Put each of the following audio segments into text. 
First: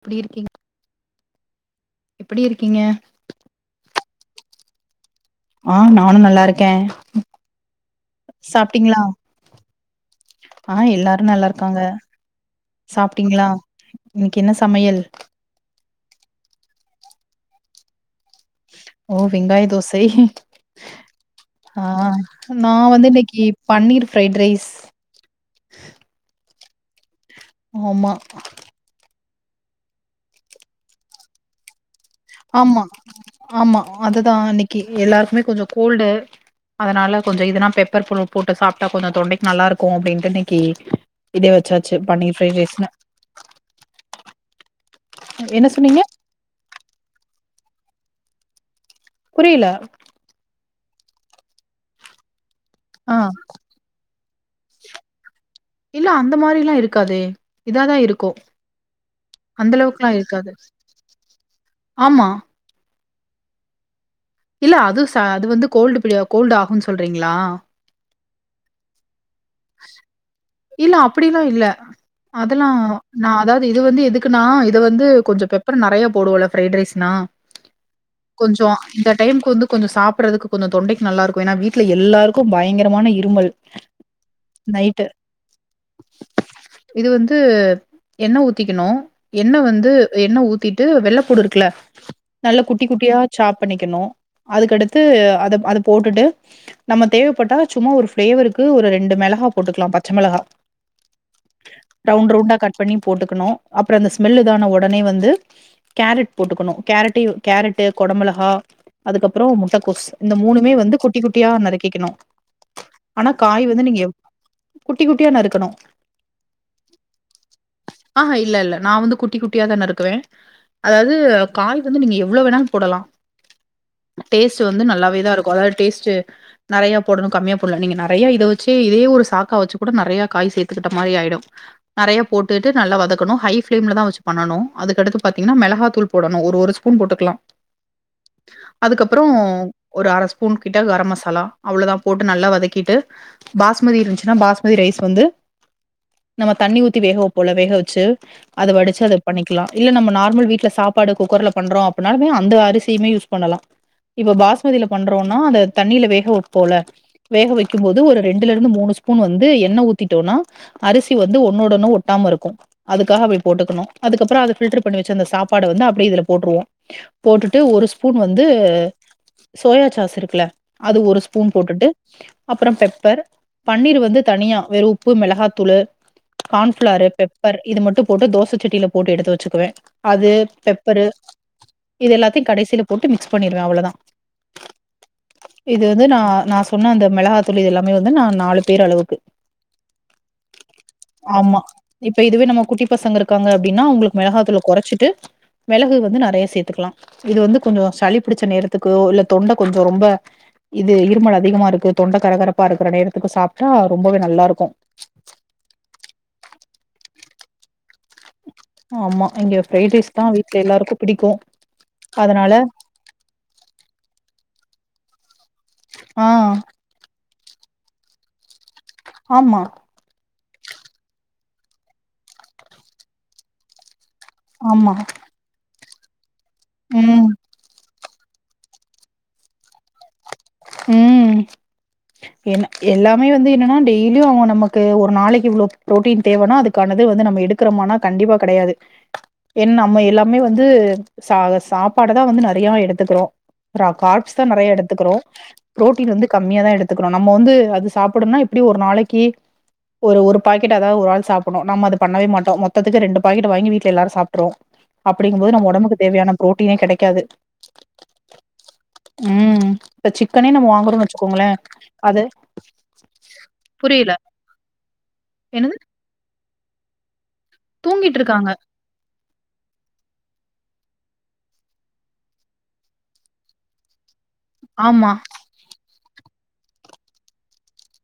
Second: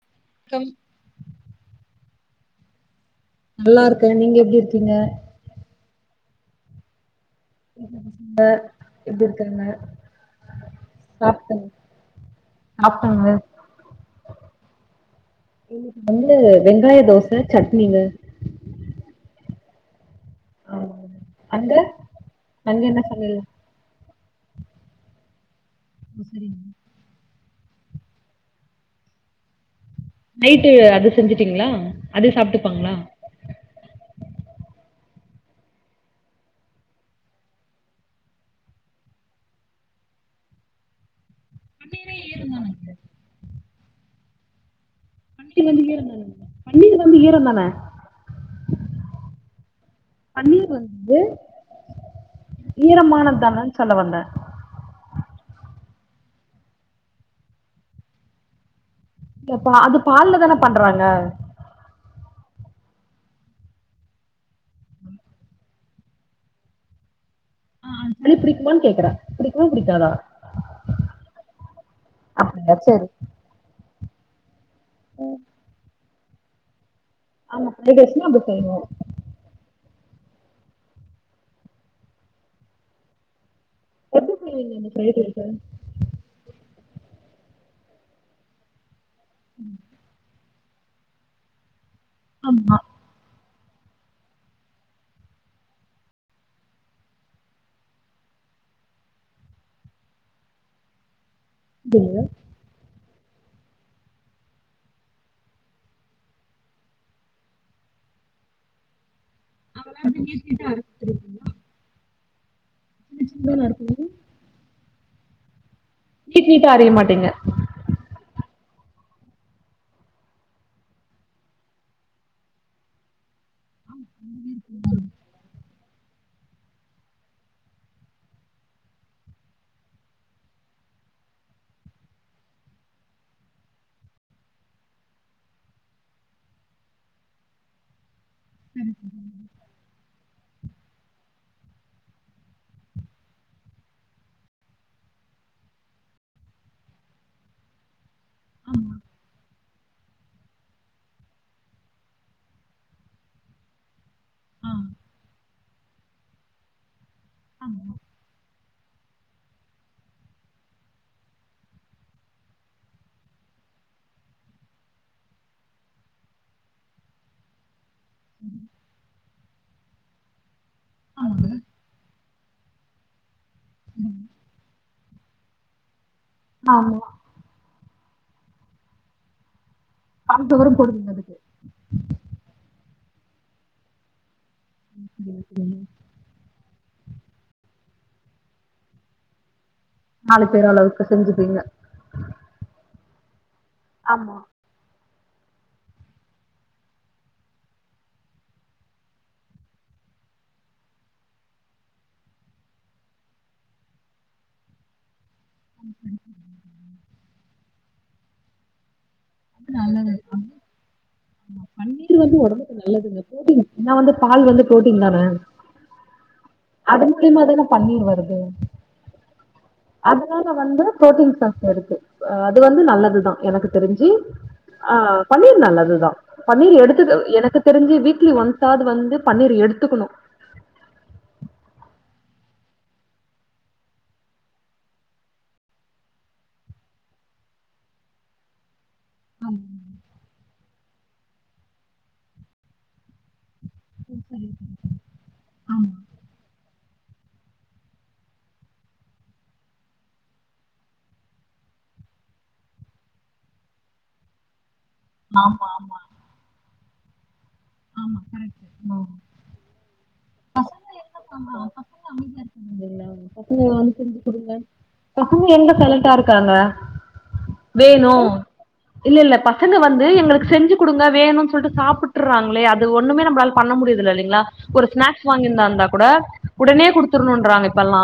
எப்டி இருக்கீங் கம் எப்டி இருக்கீங்க நல்லா இருக்கே நீங்க எப்டி இருக்கீங்க ஆ நானும் நல்லா இருக்கேன் சாப்பிட்டீங்களா எப்டி இருக்காங்க ஆ எல்லாரும் நல்லா சாப்ட்டங் இருக்காங்க சாப்ட்டாங்க சாப்பிட்டீங்களா இன்னைக்கு என்ன சமையல் [unintelligible] வெங்காய தோசை சட்னிங்க ஓ வெங்காய தோசை அங்க ஆ நா அங்க என்ன வந்து சமையல் இன்னைக்கு பன்னீர் ஃபிரைட் ரைஸ் ஒ செரிமா ஆமா நைட்டு அது செஞ்சுட்டீங்ளா? ஆமா ஆமா அதுதா இன்னக்கி எல்லாருக்குமே கொஞ்சொ கோல்டு அதனால கொஞ்ச இதனா பெப்பர் புல போட்டு சாப்ட்டா கொஞ்சொ தொண்டைக்கு நல்லாருக்கு அப்டின்ட்டு இன்னக்கி இதே வச்சாச்சு பன்னீரே பண்ணி ஃப்ரைட் ஈரந்தானங்க ரைஸ்னு என்ன பன்னீர் வந்து சொன்னீங்க ஈரொந்தான பன்னீர் வந்து ஈரொந்தான புரியில னீர் வந்து ஆ ஈரமானது தானன் சொல்ல வந்தே இல்ல அந்த மாரில்லா இருக்காதே இதாதா இருக்கு பா அந்த அது அளவுக்குலா இருக்காது பால்லதான பண்றாங்க ஆமா இல்ல அது ச அது வந்து கோல்டு பிடிய கோல்டாகுன் சொல்றீங்ளா அ சளி‌ பிடிக்குமான் கேக்குறே பிடிக்குமா பிடிக்காதா இல்ல அப்டிலா இல்ல அதெல்லா அப்டியா சரி நா அதாவ்து இது வந்து எ துக்குன்னா இ து வந்து கொஞ்ச பெப்பர் நெறைய போடுவோல்ல ஃப்ரைட் ரைஸ் னா ஆமா ஃப்ரைட் ரைஸ்னா அப்டி கொஞ்சோ செய்யணு இந்த டைம்கு வந்து கொஞ்ச சாப்புட்றதுக்கு கொஞ்சொ தொண்டைக்கு நல்லாருக்கு ஏனா வீட்ல எல்லாருக்கு பயங்கரமான இருமல் எப்டி செய்வீங்க‌ இந்த நைட்டு. ஃப்ரைட் ரைஸ இது வந்து எண்ண ஊத்திக்கனு எண்ண வந்து எண்ண ஊத் திட்டு வெள்ள பூடு இருக்குல நல்ல குட்டி ஆமா குட்டியா சாப் பண்ணிக்கனு அதுக்கடுத்து அது அத போட்டுட்டு நம்ம தேவைப்பட்டா சும்மா ஒரு ஃபளேவருக்கு ஒரு ரெ ண்டு மெளகா போட்டுக்லா பச்ச மெளகா ரவுண்ட் ரவுண்டா கட் பண்ணி போட்டுக்கனு அப்ற இந்த ஸ்மெல் இதான ஒடனே வந்து கேரட் போட்டுக்கனு கேரட்யு கேரட்டு் கொட மொளகா அதுக்கப்றோ முட்டக்கோஸ் அவளாது இந்த நீட் மூணுமே வந்து குட்டி குட்டியா நறுக்கிக்கனு பிஸ்தா நறுக்குது குட்டி குட்டியா நறுக்கணு கிட்னீட்டா அறிய மாட்டேங்க நான் வந்து குட்டி குட்டியாதா நறுக்குவே அதாவது காய் வந்து நீங்க எவ்ளோ வேணாலு போடலா டேஸ்ட் வந்து நல்லாவேதா இருக்கு அதாது டேஸ் ச்சி நெறைய போடணு கம்மியா போல நீங்க நெறைய இத வ ச்சி இதயே ஒரு சாக்கா வச்சி கூட நெறையா காய் சேர்த்துக்கிட்ட மாரி ஆயிடு நெறையா போட்டு நல்லா வதக்கணு ஹை ஃபிளேம்லதா வச்சி பண்ணனு அதுக்கடுத்து பாத்தீங்கன்னா மெளகாதூள் போடணு ஒரு ஒரு ஸ்பூன் போட்டுக்கலா அதுக்கப்புறோ ஒரு அரச ஸ் ஸூபூன் கிட்ட கர மசாலா அவ்ளதா போட்டு நல்லா வதக்கிட்டு பாஸ்மதி இருந்துச்சின்னா பாஸ்மதி ரைஸ் வந்து நம்ம தண்ணி ஊத்தி வேக வப்போ இல்ல வேக வச்சி அத ஆமா வடிச்சி அத பண்ணிக் லாம் இல்ல நம்ம நார்மல் வீட்ல சாப்பாடு குக்கர்ல பண்றோ அப்பினாலுமே அந்த அரிசியுமே யூஸ் பண்ணலா இப்ப ஆ பாஸ்மதியில பண்றோனா அத தண்ணியில வேகபோ போல வேக வைக்கு ஆமா போது ஒரு ண்டுலருந்து மூணு ஸ்பூன் வந்து எண்ணெ ஊத்திடோனா அரிச வந்து ஒன்னோடு ஒன்னு ஒட்டமா இருக்கு அதுக்காக அப்பி போட்டுக்கணு அதுக்கப்புறோ அத ஃபில்டர் பண்ணி வச்சந்த சப்பாட வந்து அப்பிடியே இதுல போட்டுருவோ போட்டுட்டு ஒரு ஸ்பூ ஸ்பூன் வந்து சோயா சாஸ் இருக்குல அது ஒரு ஆமாங்க ஸ்பூன் போட்டுட்டு அப்புறோ பெப் பர் பன்னீர் வந்து தனியா வெறு உப்பு மெளகாத்தூளு ஆமா கார்ன்ஃபிளாரு பெப்பர் இது மட்டு போட்டு தோச செட்டில போட்டு எடுத்து வச்சுக்குவே அது கான்ஃப்ளவரும் பெப்பரு போடுவீங்க அதுக்கு இது எல்லாத்தியு கடைசியில போட்டு மிக்ஸ் பண்ணிருவே அவ்வளதா இது வந்து நா நா சொ சொன்னா அந்த மெளகா தூளு இதெல்லா மே வந்து நா நாலு பேர் அளவுக்கு நாலு பேர் அளவுக்கு செஞ்சுப்பீங்க ஆமா இப்ப இதுவே நம்ம குட்டி பசங்க இருக் இக்காங்க ப்பிடின்னா உங்களுக்கு ஆமா மிளகாத்தூள கொறச்சிட்டு மிளகு வந்து நெறைய சேத்துக்கலா இது வந்து கொஞ்சோ சளி புடிச்ச நேரத்துக்கு இல்ல தொண்ட கொஞ்சோ ரொம்ப இது இருமல் அதிகமா இருக்கு தொண்டை கரகர ப்ப இருக்கிற நேரத்துக்கு சாப்பிட்டா ரொம்பவே நல்லா இருக்கு [unintelligible] ஆமா அ இங்க ஃப்ரைட் ரைஸ் நல்லது தா [unintelligible] வீட்ல எல்லாருக்கு பிடிக்கு பன்னீர் வந்து அதனால ஒடம்புக்கு நல்லதுங்க ப்ரோடீன் நா வந்து பால் வந்து ப்ரோட்டீன் தான ஆ மூல்யமாதான பன்னீர் வருது ஆமா அதுனால வந்து ப்ரோட்டீன் சத்து இருக்கு அது வந்து நல்லதுதா எனக்கு தெரிஞ்சு ஆமா ஆ பன்னீர் நல்லது தா பன்னீர் எடுத்துக ம் எனக்கு தெரிஞ்சு வீ க்லி ஒன்ஸாது வந்து பன்னீர் எடுத்துக்கனு ம் என்ன எல்லாமே வந்து என்னனா டெய்லியு அவுங்க நமக்கு ஒரு நாளக்கி இவ்ளோ ப்ரோட்டீன் தேவனா அதுக்கானது வந்து நம்ம எடுக்குறமானா கண்டிப்பா கெடயாது ஆமா என் நம்ம எல்லாமே வந்து ச சாப்பாடதா வந்து நெறயா எடுத்துக்குறோ ர கார்ப்ஸ் சரி தா நெறய எடுத்துக்குறோ ஆமா. புரோட்டீன் வந்து கம்மியா தா எடுத்துக்குறோ நம்ம வந்து அது சாப்புடன்னா எப்டியு ஒரு நாளைக்கு ஒரு ஒரு பாக்கெட் அதா ஒரு ஆள் சாப்புன்னு நம்ம அத பண்ணவே மாட்டோ மொத்தத்துக்கு ரெண்டு பாக்கெட் வாங்கி வீட்ல எல்லாரு சாப்ட்ருவோ அப்டிங்கும்போது ஆமா, நம்ம ஆமா, ஒடம்புக்கு தேவயான ப்ரோ ட்டீனே கெடைக்காது ஆமா கரெக்ட் ஆ ம் இப்ப சிக்கனே நம்ம பசங்க வாங்குறோன்னு எங்க வச்சுக்கோங்களே இருக்காங்க பசங்க அது அமைதியா இருக்காங்க [unintelligible] பசங்களா வந்து புரியல செஞ்சு குடுங்க பசங்க எங்க என்னது சைலன்ட்டா இருக்காங்க வேணு தூங்கிட்ருக்காங்க இல்லெல்ல பசங்க வந்து எங்களுக்கு செ ஞ்சு குடுங்க வேணும் சொல்ட்டு சாப்புட்டுர்றாங் களே அது ஒன்னுமே நம்பளால் பண்ண முடியதுல இல்லிங்ளா ஒரு ஆமா ஸ்நாக்ஸ் வாங்கியிர்ந்தாந்தா கூட உடனே குடுத்துருனுன்றாங்க இப்பல்லா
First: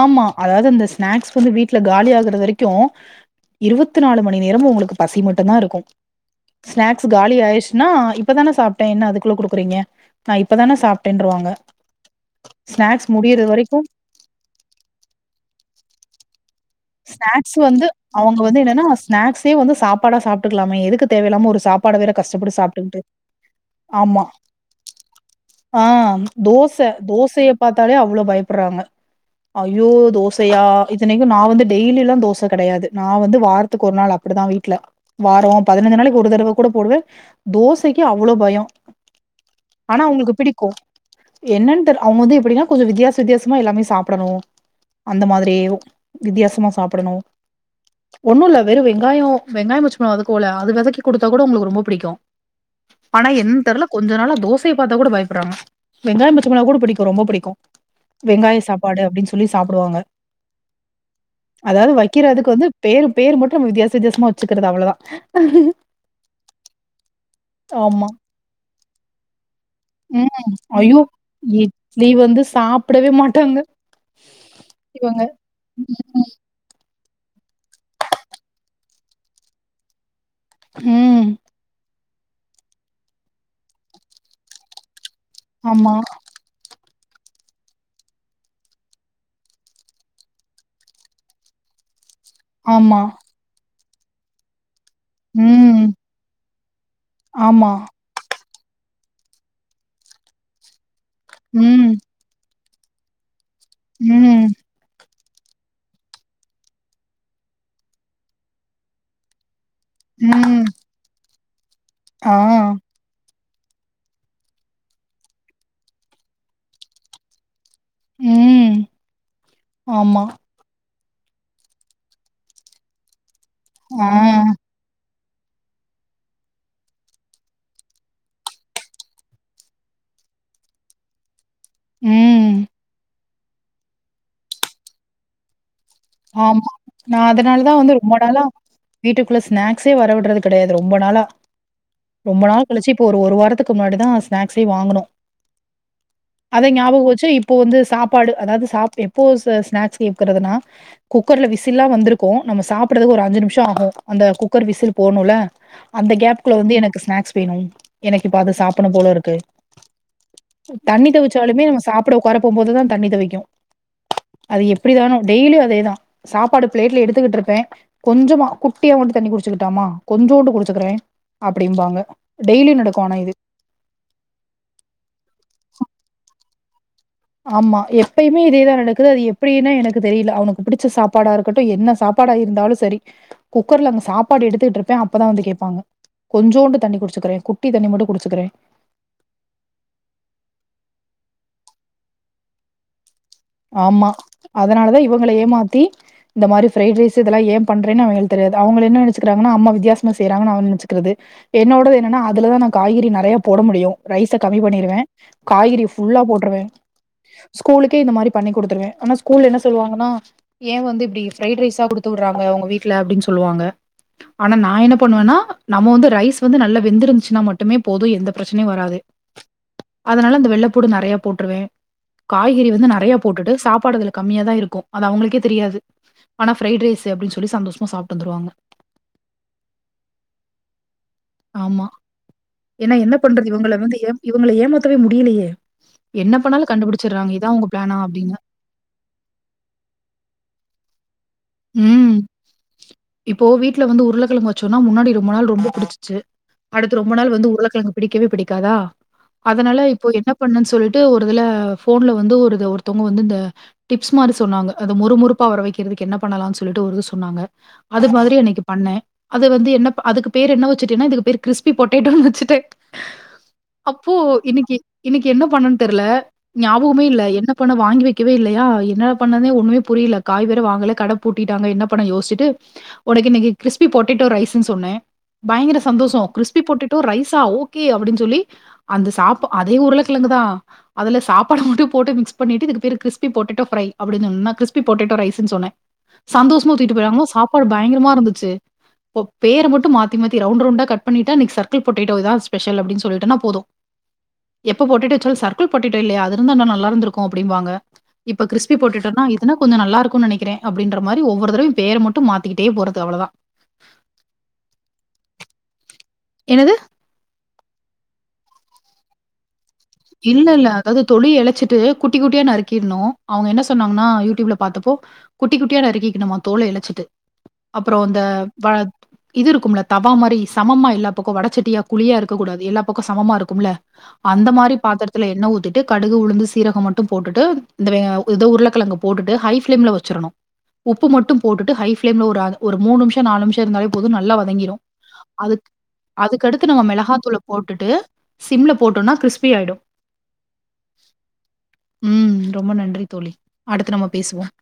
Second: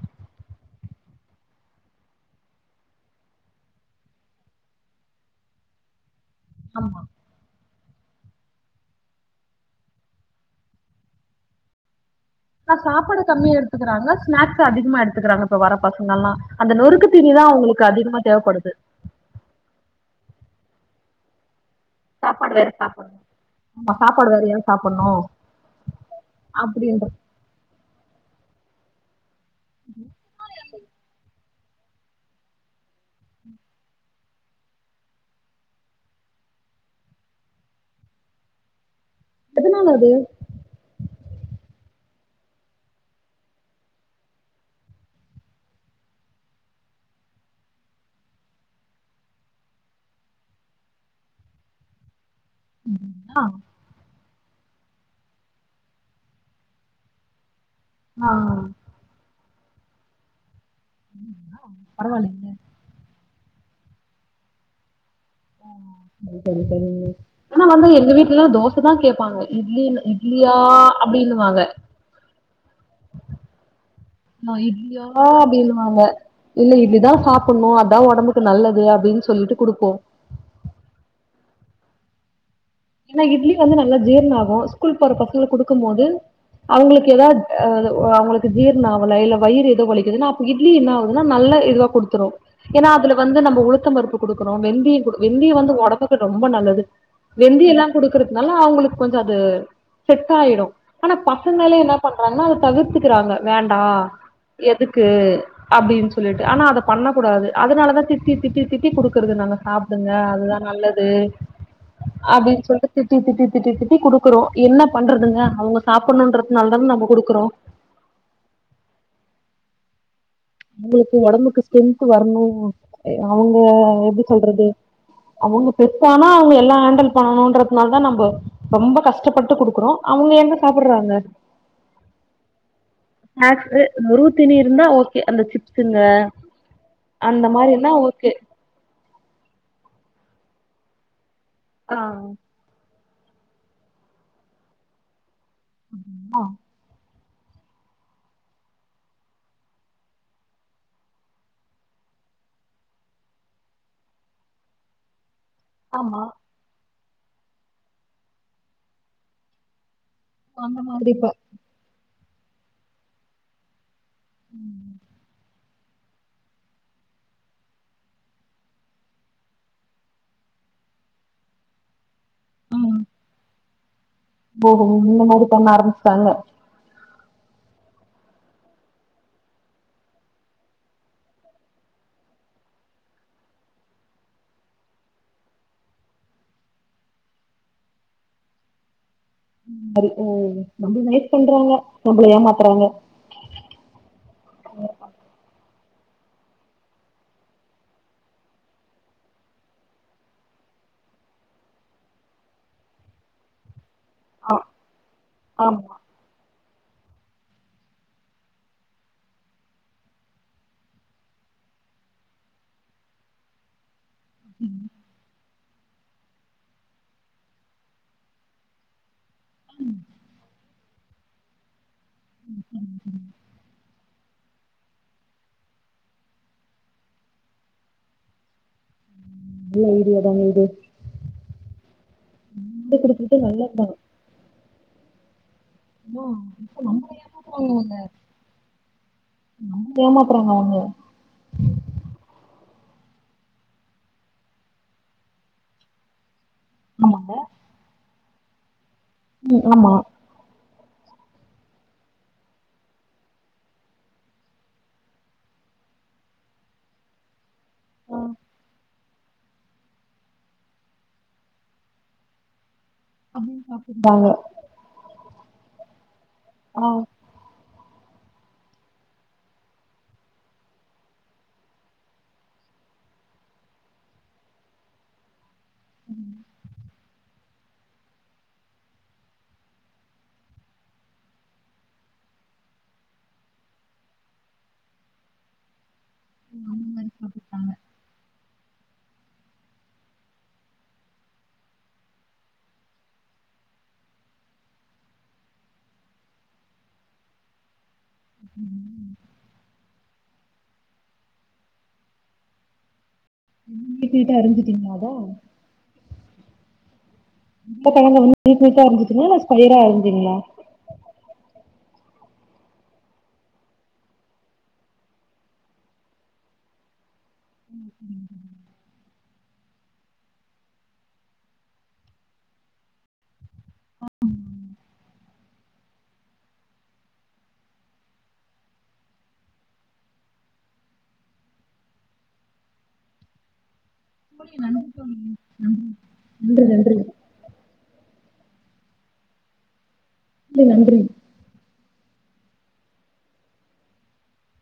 ஆமா அதாது அந்த ஸ்நாக்ஸ் வந்து வீட்ல காலி ஆகுற வரைக்கு இருவத்து நாலு மணி நேரமு அவுங்களுக்கு பசி மட்டுந்தா இருக்கு ஆமா. ஸ்நாக்ஸு காலி ஆயி ச்சுனா இப்பதானே சாப்டே என்ன அதுக்குள்ள குடுக்குறீங்க நா இப்பதான சாப்டேன்ருவாங்க ஆனா சாப்பாடு கம்மியா எடுத்துக்குறாங்க ஸ்நாக்ஸ் ஸு‌ அதிகமா எடுத்துக்குறாங்க இப்ப வர பசங்கள்லா ஸ்நாக்ஸு‌ வந்து அவுங்க வந்து தேவைப்படுது. என்னனா ஸ்நாக்ஸே வந்து சாப்பாடா சாப் டுக்லாமே எதுக்கு தேவயில்லாம ஒரு சாப் பாட வேற சாப்பாடு கஷ்டப்பட்டு வேற சாப்ட்டுக்கிட்டு சாப்புட்ணும். ஆமா சாப்பாடு வேறயா சாப்புட்ணும். ஆ தோச அப்டின்ற தோசைய பாத்தாலே அவ்ளொ பயப் றாங்க அய்யோ தோசையா இத்தனைக்கு நா வந்து டெய்லிலா தோச கெடயாது நா வந்து வாரத்துக்கு ஒரு நாள் அப்புடிதா வீட்ல வார பதினஞ்சு நாளக்கி ஒரு தடவ கூட போடுவே தோசக்கி அவ்ளோ பயொ எதனால ஆனா அது? உங்களுக்கு பிடிக்கும் என்னன்னு தெர்ல அவன் எப்டின்னா கொஞ்சம் வித்தியாச வித்தியாசமா எல்லாமே சாப்டணும் அந்த மாரி வித்தியாசம் மா சாப்டணும் ஒண்ணும் இல்ல வெறும் வெங்காயம் வெங்காயம் மச்சம வதக்கல அது வதக்கி குடுத்தா கூட உங்களுக்கு ரொம்ப புடிக்கும் ஆனா ஆ. என்னனு தெர்ல கொஞ்ச நாளா தோசய பாத்தா கூட பயப்படுறாங்க வெங்காயம் பச்சமொளகா கூட புடிக்கும் ரொம்ப புடிக்கும் ஆ வெங்காயம் சாப்பாடு அப்டின்னு சொல் சொல்லி சாப்பிடுவாங்க அதாது பரவாயில்லைங்களே வைக்கிறத்துக்கு வந்து பேரு பேர் மட்டும் வித்தியாச வித்தியாசமா வெச்சக்கிறது அவ்வளவு தா ஆனா வந்து ஆமா. எங்க வீட்டுல எல்லா வந்து தோசை இப்டி தா கேப்பாங்க இட்லி ம் இட்லியா ஐயோ அப்டின்னுவாங்க இட்லி வந்து சாப்பிடவே மாட்டாங்க அ இட்லியா இவங்க. அப்டின்னுவாங்கா இல்ல இட்லி தா சாப்பிடணும் அதா உடம்புக்கு நல்லது அப்டின்னு சொல்லிட்டு குடுப்போம் ம் ஏன்னா இட்லி வந்து நல்லா ஜீரண ஆகும் ஸ்கூல் ஒரு பசங்க குடுக்கும் ஆமா, போது அவுங்களுக்கு ஏதாது அவங்களுக்கு ஜீர்ண ஆவல வயிறு ஏதோ வலிக்குதுன்ன அப்போ இட்லி என்னகுதுன்னா நல்ல இதுவா குடுத்து ரும் ஏன்னா ஆமா. அதுல வந்து நம்ம உளுந் தம் பருப்பு குடுக்கறோம் வெந்தே வெந்தேயம் வந்து ம். உடம்புக்கு ரொம்ப நல்லது வெந்தி ஆமா. எல்லா குடுக்குறது அதனால அவங்களுக்கு கொஞ்சம் அது செட் ஆயிடும் ஆனா பசங்களே ம். என்ன பண்றாங்கன்னா அது தவிர்த்துக்கிறாங்க வேண்டாம் ம். எதுக்கு அப்டின்னு சொல்லிட்டு ஆனா அதை பண்ணக்க கூடாது அதனால தான் திட்டி திட்டி திட்டி குடுக்குறது நாங்க சாப் பிடுங்க அது தா ம். நல்லது ஆ. அப்டினு சொல்லிட்டு திட்டி திட்டி திட்டி திட்டி குடுக்குறோம் என்ன பண்றதுங்க அவங்க சாப்பிடணும்ன்றதுனால தானே நம்ம குடுக்குறோம் ம் ஆமா உங்களுக்கு ஒடம்புக்கு ஸ்ட்ரென்த் வரணு அவுங்க ஆ. எப்டி சொல்றது அவுங்க பெருசானா அவுங்க எல்லாம் ஹேண்டல் பண்ணணுன்றதுனால தா நம்ம ரொம்ப கஷ்டப்பட்டு குடுக்குறோம் அவுங்க எங்க சாப்றாங்க ம் ஸ்நாகஸ் நொறுவு தீனி இருந்தா ஓக் அந்த சிப் ஆமா நா அதுனால தா மாரின்னா வந்து ரொம்ப ஓகே நாளா வீட்டுக்குள்ள ஸ்நாக்ஸே வர விடுறது கெடயாது ரொம்ப நாளா ஆ ரொம்ப நாள் கழிச்சு இப் இப்போ ஒரு வாரத்துக்கு முன்னாடிதான் ஸ்நாக்ஸ் ஏ வாங்குனோ ஆ அத ஞாபகம் வச்சு இப் இப்போ வந்து சாப்பாடு அதாது எப்போ ஸ்நாக்ஸ் கேக்கறதுனா குக்கர்ல விசில்லா வந்திருக்கும் நம்ம சாப்பறக்கு ஒரு அஞ்சு நிமிஷம் ஆகும் அந்த குக்கர் விசில் போகணுல அந்த ஆமா கேப் குள்ள வந்து எனக் ஸ்நாக்ஸ் வேணு எனக்கு இப்ப அது சாப்புணு போல இருக்கு அந்த தண்ணி மாதிரி இப்ப தவிச்சாலுமே அது சாப் ப்ட உக்கார போம்போது தான் தண்ணி தவிக்கும் அது எப்டிதானோ டெய்லியு அதேதான் சாப்பாடு பிளேட்ல எடுத்துக்கிட்டு இருப்பேன் கொஞ்சமா குட்டியா மட்டு தண்ணி குடிச்சுக்கிட்டாமா கொஞ்சோண்டு குடிச்சுக்கிறேன் அப்பிடிம்பாங்க ம் டெய்லியும் ம். நடக்கும் ஆனா இது ஓஹோ இந்த மாரி பண்ண ஆரம்பிச்சுட்டாங்க ஆமா எப்பயுமே இதேதான் நடக்குது அது எப்படின்னா எனக்கு தெரில அவனுக்கு புடிச்ச சாப்பாடா இருக்கட்டும் என்ன சாப்பாடா இருந்தாலும் சரி குக்கர்ல அங்க சாப்பாடு எடுத்துட்டு இருப்பேன் அப்பதான் வந்து கேப்பாங்க கொஞ்சோண்டு தண்ணி குடிச்சுக்கிறேன் குட்டி தண்ணி மட்டு குடிச்சுக்கிறேன் நாரு ம் நம்ப நைஸ் பண்றாங்க நம்பள ஏமாத்துறாங்க ஆமா அதுனாலதா இவங்கள ஏமாத்தி இந்த மாதிரி ஃப்ரைட் ரைஸ் இதெல்லா ஏ பண்றேன்னு அவங்களுக்கு தெரியாது அவங்க என்ன நினச்சுக்கிறா கன்கனா அம்மா வித்தியசமா செய்றாங்கன்னு அவுங்க நினச்சக்கிறது என்னோடது என்னன்னா அதுலதான் நா காய்கறி நெறைய போட முடியும் ரைஸ ஆ கம்மி பண்ணிருவேன் ஆமா காய்கறிய ஃபுல்லா போட்டுருவேன் ஸ்கூலுக்கே இந்த மாரி பண்ணி குடுத்துருவேன் ஆனா ஸ்கூல என்ன சொல்லுவாங்கன்னா ஏ வந்து இப்டி ஃப்ரைட் ரைஸா குடுத்து உடுறாங்க உங்க வீட்ல அப்டின் சொல்லுவாங்க ஆனா நா என்ன பண்ணுவன்னா நம்ம வந்து ரைஸ் வந்து நல்லா வெந்தருந்துச்சுனா மட்டுமே போதும் எந்த பிரச்சனையும் வராது அதுனால அந்த வெள்ள பூடு நெறையா போட்டுருவேன் காய்கறி வந்து நெறயா சாப்பாடு அதுல கம்மியா தா இருக்கு அது அவுங்களுக்கே தெரியாது ஆனா ஃப்ரைட் ரைஸு அப்டின்னு சொல்லி சந்தோஷமா சாப்ட்டு வந்துருவாங்க நல்ல ஐடியா தாங்க இது ஆமா ஏன்னா இது என்ன குடுக்குறது பண்றது இவுங்கள நல்லதுதாங்க வந்து ஏ இவுங்கள ஏமா வே முடியலையே நம என்ன பண்ணாலு கண்டுபிடிச்சடுறாங்க ஏமாத்றாங்க இதா உங்க அவுங்க பிளானா அப்டின்னு நம்ள ஏமாத்றாங்க அவுங்க உம் இப்போ வீட்ல வந்து உருளக்கிழங்கு வச்சோம்ன்னா முன்னாடி ரொம்ப நாள் ரொம்ப புடிச்சிச்சு அடுத்து ரொம்ப நாள் ஆமாங்க வந்து உருளக்கெழங்கு பிடிக்கவே பிடிக் காதா ம் அதனால ஆமா இப்போ என்ன பண்ணன்னு சொல்லிட்டு டு ஒரு இதுல ஃபோன்ல வந்து ஒருத்தவங்க வந்து இந்த டிப்ஸ் மாரி சொன்னாங்க அது மொறுமொறுப்பா வர வக்குறதுக்கு என்னா பண்ணலான்னு சொல்லிட்டு ஒருது சொன்னாங்க அது ஆ மாதிரி அன்னைக்கு பண்ணே அது வந்து என்ன அதுக்கு பேர் என்ன வச்சுட்டேன்னா இதுக்கு பேர் கிறிஸ்பி பொட்டேட்டோன்னு வச்சுட்டே அப்டின்னு அப்போ சாப்ட்டுக்கிறாங்க இன்னைக்கு இன்னைக்கு என்ன பண்ணன்னு தெரியல ஆ ஞாபகமே இல்ல என்ன பண்ண வாங்கி வைக்க வக்கவே இல்லையா என்னா பண்ணனே ஒண்ணுமே புரியல காய் வேற வாங்கல கட பூட்டிட்டாங்க என்ன பண்ண யோசிச்சிட்டு ஒனக்கு இன்னைக்கு கிறிஸ்பி பொட்டேட்டோ ரைஸ்ன்னு சொன்னே பயங்கர சந்தோஷோ கிறிஸ்பி பொட்டேடோ டோ ரைஸா ஓகே அப்டின் சொல்லி அந்த சாப்ப அதே உருல கிழங்குதா அதுல சாப்பாடு மட்டு போட்டு மிக்ஸ் பண்ணிட்டு இதுக்கு பேர் கிறிஸ்பி பொட்டேடோ ப்ரை அப்டின்னு கிறிஸ்பி பொட்டேட்டோ ரைஸ்ன்னு சொன்னே சந்தோஷமா அந்த தூக்கிட்டு மாரி போயிறாங்ளா சாப்பாடு சாப்ட்டுக்கிறாங்க பயங்கரமா இருந்துச்சு பேர மட்டு மாத்தி மாத்தி ரவுண்ட் ரவுண்டா கட் பண்ணிட்டா இன்னைக்கு சர்க்கிள் பொட்டேட்டோ இதா ஸ்பெஷல் அப்டின்னு சொல்லிட்டனா போது எப்ப பொட்டேடோ வச்சாலு சர்க்கிள் பொட்டேட்டோ இல்லையா அது இருந்தானா நல்லா இருந்துருக்கு அப்படிம்பாங்க இப்ப கிறிஸ்பி பொட்டேடோனா இதன கொஞ்ச நல்லா இருக்குனு நெனக்குறே அப்டின்ற மாரி ஓவ்வொரு தடவையு பேர மட்டு மாத்திக்கிட்டே போறது அவ்ளதா நீட் நீட்டா அறிஞ்சுட்டீங்களா அத என்னது உருளக்கெழங்க நீட் நீட்டா அறிஞ்சுட்டீங்களா இல்ல ஸஃ இல்ல இல்ல அதாவது தொலிய எழச்சிட்டு குட்டி குட்டியா நறுக்கிறணு அவுங்க என்ன சொன்னாங்கனா யூடியூப்ல பாத்தப்போ குட்டி குட்டியா நறுக்கிக்கணுமா தோல எழச்சிட்டு அப்பறோ இந்த வ இது இருக்குல தவா மாரி சமமா எல்லா பக்கோ வடச்சட்டியா குழியா இருக்கக் கூடாது எல்லா பக்கோ சமமா இருக்கும்ல அந்த மாரி பாத்திரத்ல எண்ண ஊத்திட்டு கடுகு உளுந்து சீரகம் மட்டும் போட்டுட்டு இந்த இதோ உருளக்கெழங்க போட்டுட்டு ஹை பிளேம்ல வச்சிறணு உப்பு மட்டும் போட்டுட்டு ஹை பிளேம்ல ஒரு ஒரு மூனு நிமிஷோ நாலு நிமிஷோ இருந்தாலே போது நல்லா தோழி வதங்கிடு நன்றி தோழி அது நன்றி நன்றி அதுக்கடுத்து நம்ப நன்றி மெளகாத்தூள போட்டுட்டு சிம்ல போட்டோனா கிறிஸ்பி ஆயிடு மிக்க நன்றி ம் ரொம்ப நன்றி தோழி அடுத்து நம்ம பேசுவோம்